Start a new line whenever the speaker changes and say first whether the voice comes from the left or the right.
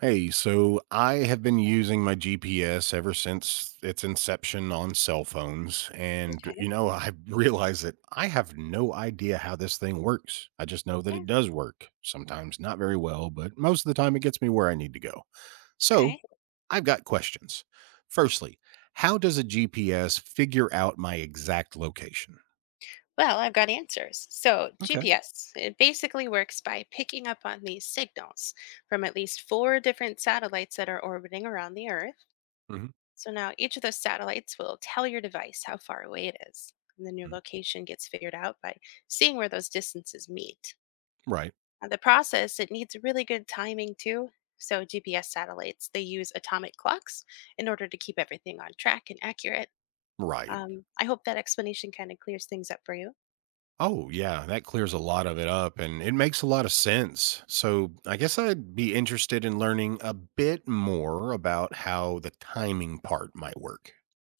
right: Hey, so I have been using my GPS ever since its inception on cell phones. And,
left: Okay.
right: I realize that I have no idea how this thing works. I just know that
left: Yeah.
right: it does work, sometimes not very well, but most of the time it gets me where I need to go. So
left: Okay.
right: I've got questions. Firstly, how does a GPS figure out my exact location?
left: Well, I've got answers. So,
right: Okay.
left: GPS, it basically works by picking up on these signals from at least four different satellites that are orbiting around the Earth.
right: Hmm.
left: So, now each of those satellites will tell your device how far away it is. And then your location gets figured out by seeing where those distances meet.
right: Right.
left: Now, the process, it needs really good timing too. So, GPS satellites, they use atomic clocks in order to keep everything on track and accurate.
right: Right.
left: I hope that explanation kind of clears things up for you.
right: Oh, yeah, that clears a lot of it up and it makes a lot of sense. So, I guess I'd be interested in learning a bit more about how the timing part might work.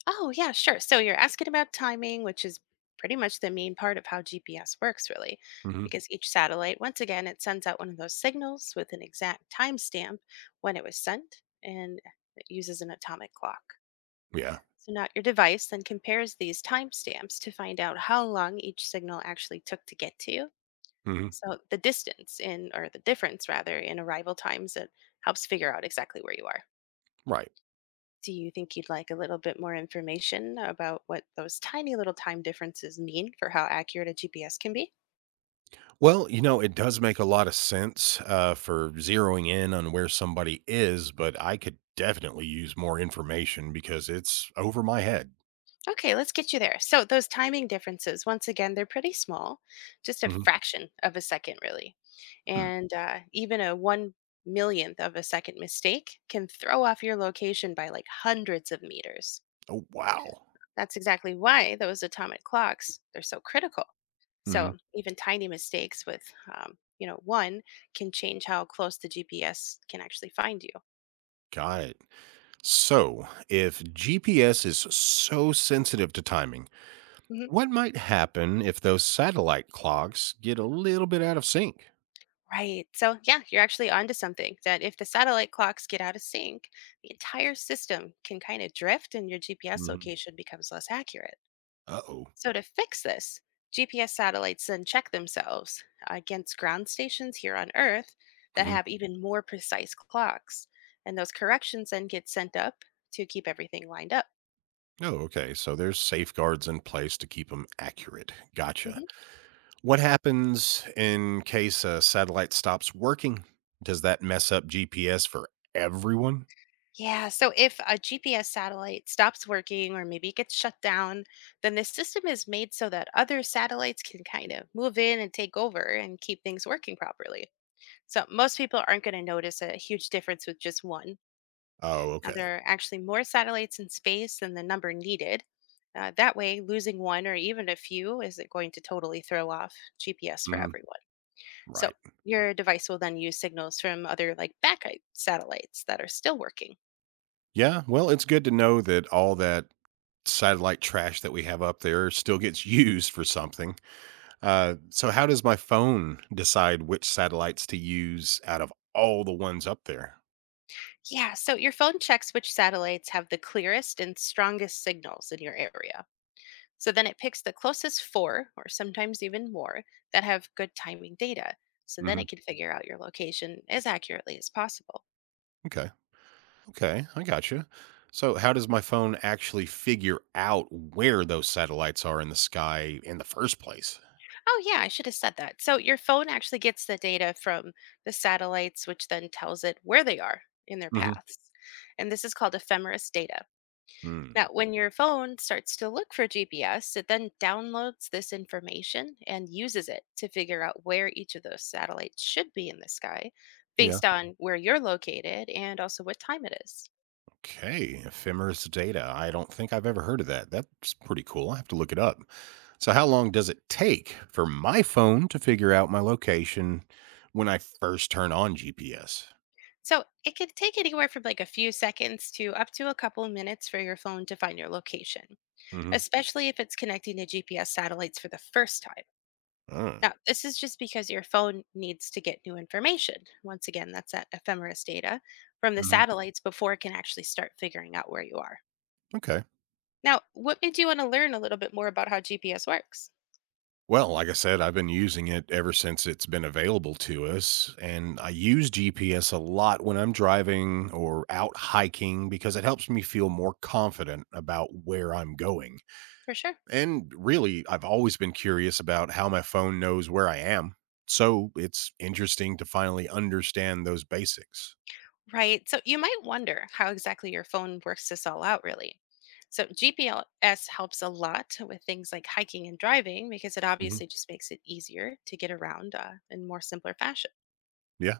left: Oh, yeah, sure. So you're asking about timing, which is pretty much the main part of how GPS works, really,
right: Hmm
left: because each satellite, once again, it sends out one of those signals with an exact timestamp when it was sent, and it uses an atomic clock.
right: Yeah.
left: So now your device then compares these timestamps to find out how long each signal actually took to get to you.
right: hmm
left: So the distance in, or the difference rather, in arrival times, it helps figure out exactly where you are.
right: Right.
left: Do you think you'd like a little bit more information about what those tiny little time differences mean for how accurate a GPS can be?
right: It does make a lot of sense for zeroing in on where somebody is, but I could definitely use more information because it's over my head.
left: Okay, let's get you there. So, those timing differences, once again, they're pretty small, just a
right: Hmm.
left: fraction of a second, really.
right: Hmm.
left: And even a one millionth of a second mistake can throw off your location by like hundreds of meters.
right: Oh, wow.
left: That's exactly why those atomic clocks are so critical.
right: hmm
left: So even tiny mistakes with, one can change how close the GPS can actually find you.
right: Got it. So, if GPS is so sensitive to timing,
left: Mhm.
right: what might happen if those satellite clocks get a little bit out of sync?
left: Right. So yeah, you're actually onto something. That if the satellite clocks get out of sync, the entire system can kind of drift, and your GPS
right: Mhm.
left: location becomes less accurate.
right: Uh oh.
left: So, to fix this, GPS satellites then check themselves against ground stations here on Earth that have even more precise clocks. And those corrections then get sent up to keep everything lined up.
right: Oh, okay. So there's safeguards in place to keep them accurate. Gotcha.
left: Mhm.
right: What happens in case a satellite stops working? Does that mess up GPS for everyone?
left: Yeah, so if a GPS satellite stops working or maybe it gets shut down, then the system is made so that other satellites can kind of move in and take over and keep things working properly. So most people aren't going to notice a huge difference with just one.
right: Oh,
left: Now,
right: okay.
left: there are actually more satellites in space than the number needed. That way, losing one or even a few isn't going to totally throw off GPS for
right: Mhm.
left: everyone. So,
right: Right.
left: your device will then use signals from other, like backup satellites that are still working.
right: Yeah. Well, it's good to know that all that satellite trash that we have up there still gets used for something. So how does my phone decide which satellites to use out of all the ones up there?
left: Yeah, so your phone checks which satellites have the clearest and strongest signals in your area. So then it picks the closest four, or sometimes even more, that have good timing data. So then
right: Hmm
left: it can figure out your location as accurately as possible.
right: Okay. Okay, I gotcha. So how does my phone actually figure out where those satellites are in the sky in the first place?
left: Oh, yeah, I should have said that. So your phone actually gets the data from the satellites, which then tells it where they are in their
right: Hmm
left: paths. And this is called ephemeris data.
right: Hmm.
left: Now, when your phone starts to look for GPS, it then downloads this information and uses it to figure out where each of those satellites should be in the sky
right: Yeah.
left: based on where you're located and also what time it is.
right: Okay. Ephemeris data. I don't think I've ever heard of that. That's pretty cool. I have to look it up. So how long does it take for my phone to figure out my location when I first turn on GPS?
left: So it can take anywhere from like a few seconds to up to a couple minutes for your phone to find your location,
right: Hmm
left: especially if it's connecting to GPS satellites for the first time. Now, this is just because your phone needs to get new information. Once again, that's that ephemeris data from the satellites before it can actually start figuring out where you are.
right: Okay.
left: Now, what made you want to learn a little bit more about how GPS works?
right: Well, like I said, I've been using it ever since it's been available to us. And I use GPS a lot when I'm driving or out hiking because it helps me feel more confident about where I'm going.
left: For sure.
right: And really, I've always been curious about how my phone knows where I am. So it's interesting to finally understand those basics.
left: Right. So you might wonder how exactly your phone works this all out, really. So GPS helps a lot with things like hiking and driving because it
right: Mhm.
left: obviously just makes it easier to get around in more simpler fashion.
right: Yeah.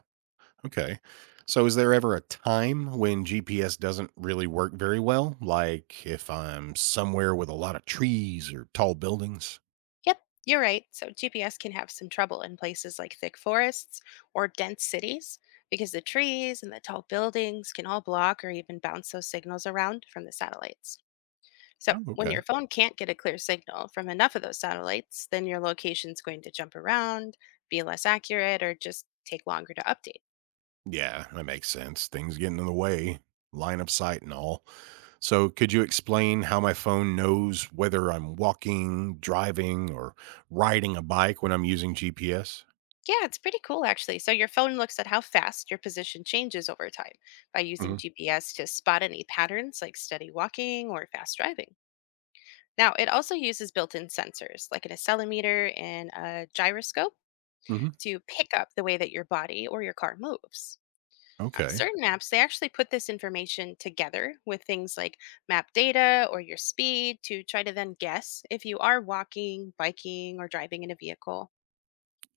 right: Okay. So is there ever a time when GPS doesn't really work very well? Like if I'm somewhere with a lot of trees or tall buildings?
left: Yep, you're right. So GPS can have some trouble in places like thick forests or dense cities because the trees and the tall buildings can all block or even bounce those signals around from the satellites. So
right: Oh,
left: when
right: okay.
left: your phone can't get a clear signal from enough of those satellites, then your location's going to jump around, be less accurate, or just take longer to update.
right: Yeah, that makes sense. Things getting in the way, line of sight and all. So could you explain how my phone knows whether I'm walking, driving, or riding a bike when I'm using GPS?
left: Yeah, it's pretty cool actually. So your phone looks at how fast your position changes over time by using
right: Hmm
left: GPS to spot any patterns like steady walking or fast driving. Now, it also uses built in sensors like an accelerometer and a gyroscope
right: hmm
left: to pick up the way that your body or your car moves.
right: Okay.
left: Certain apps, they actually put this information together with things like map data or your speed to try to then guess if you are walking, biking, or driving in a vehicle.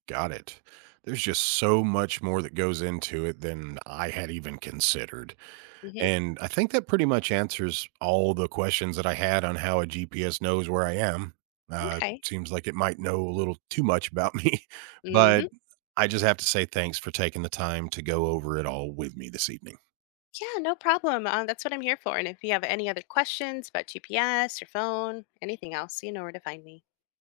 right: Got it. There's just so much more that goes into it than I had even considered.
left: Hmm.
right: And I think that pretty much answers all the questions that I had on how a GPS knows where I am.
left: Okay.
right: Seems like it might know a little too much about me, but
left: Hmm.
right: I just have to say thanks for taking the time to go over it all with me this evening.
left: Yeah, no problem. That's what I'm here for. And if you have any other questions about GPS, your phone, anything else, you know where to find me.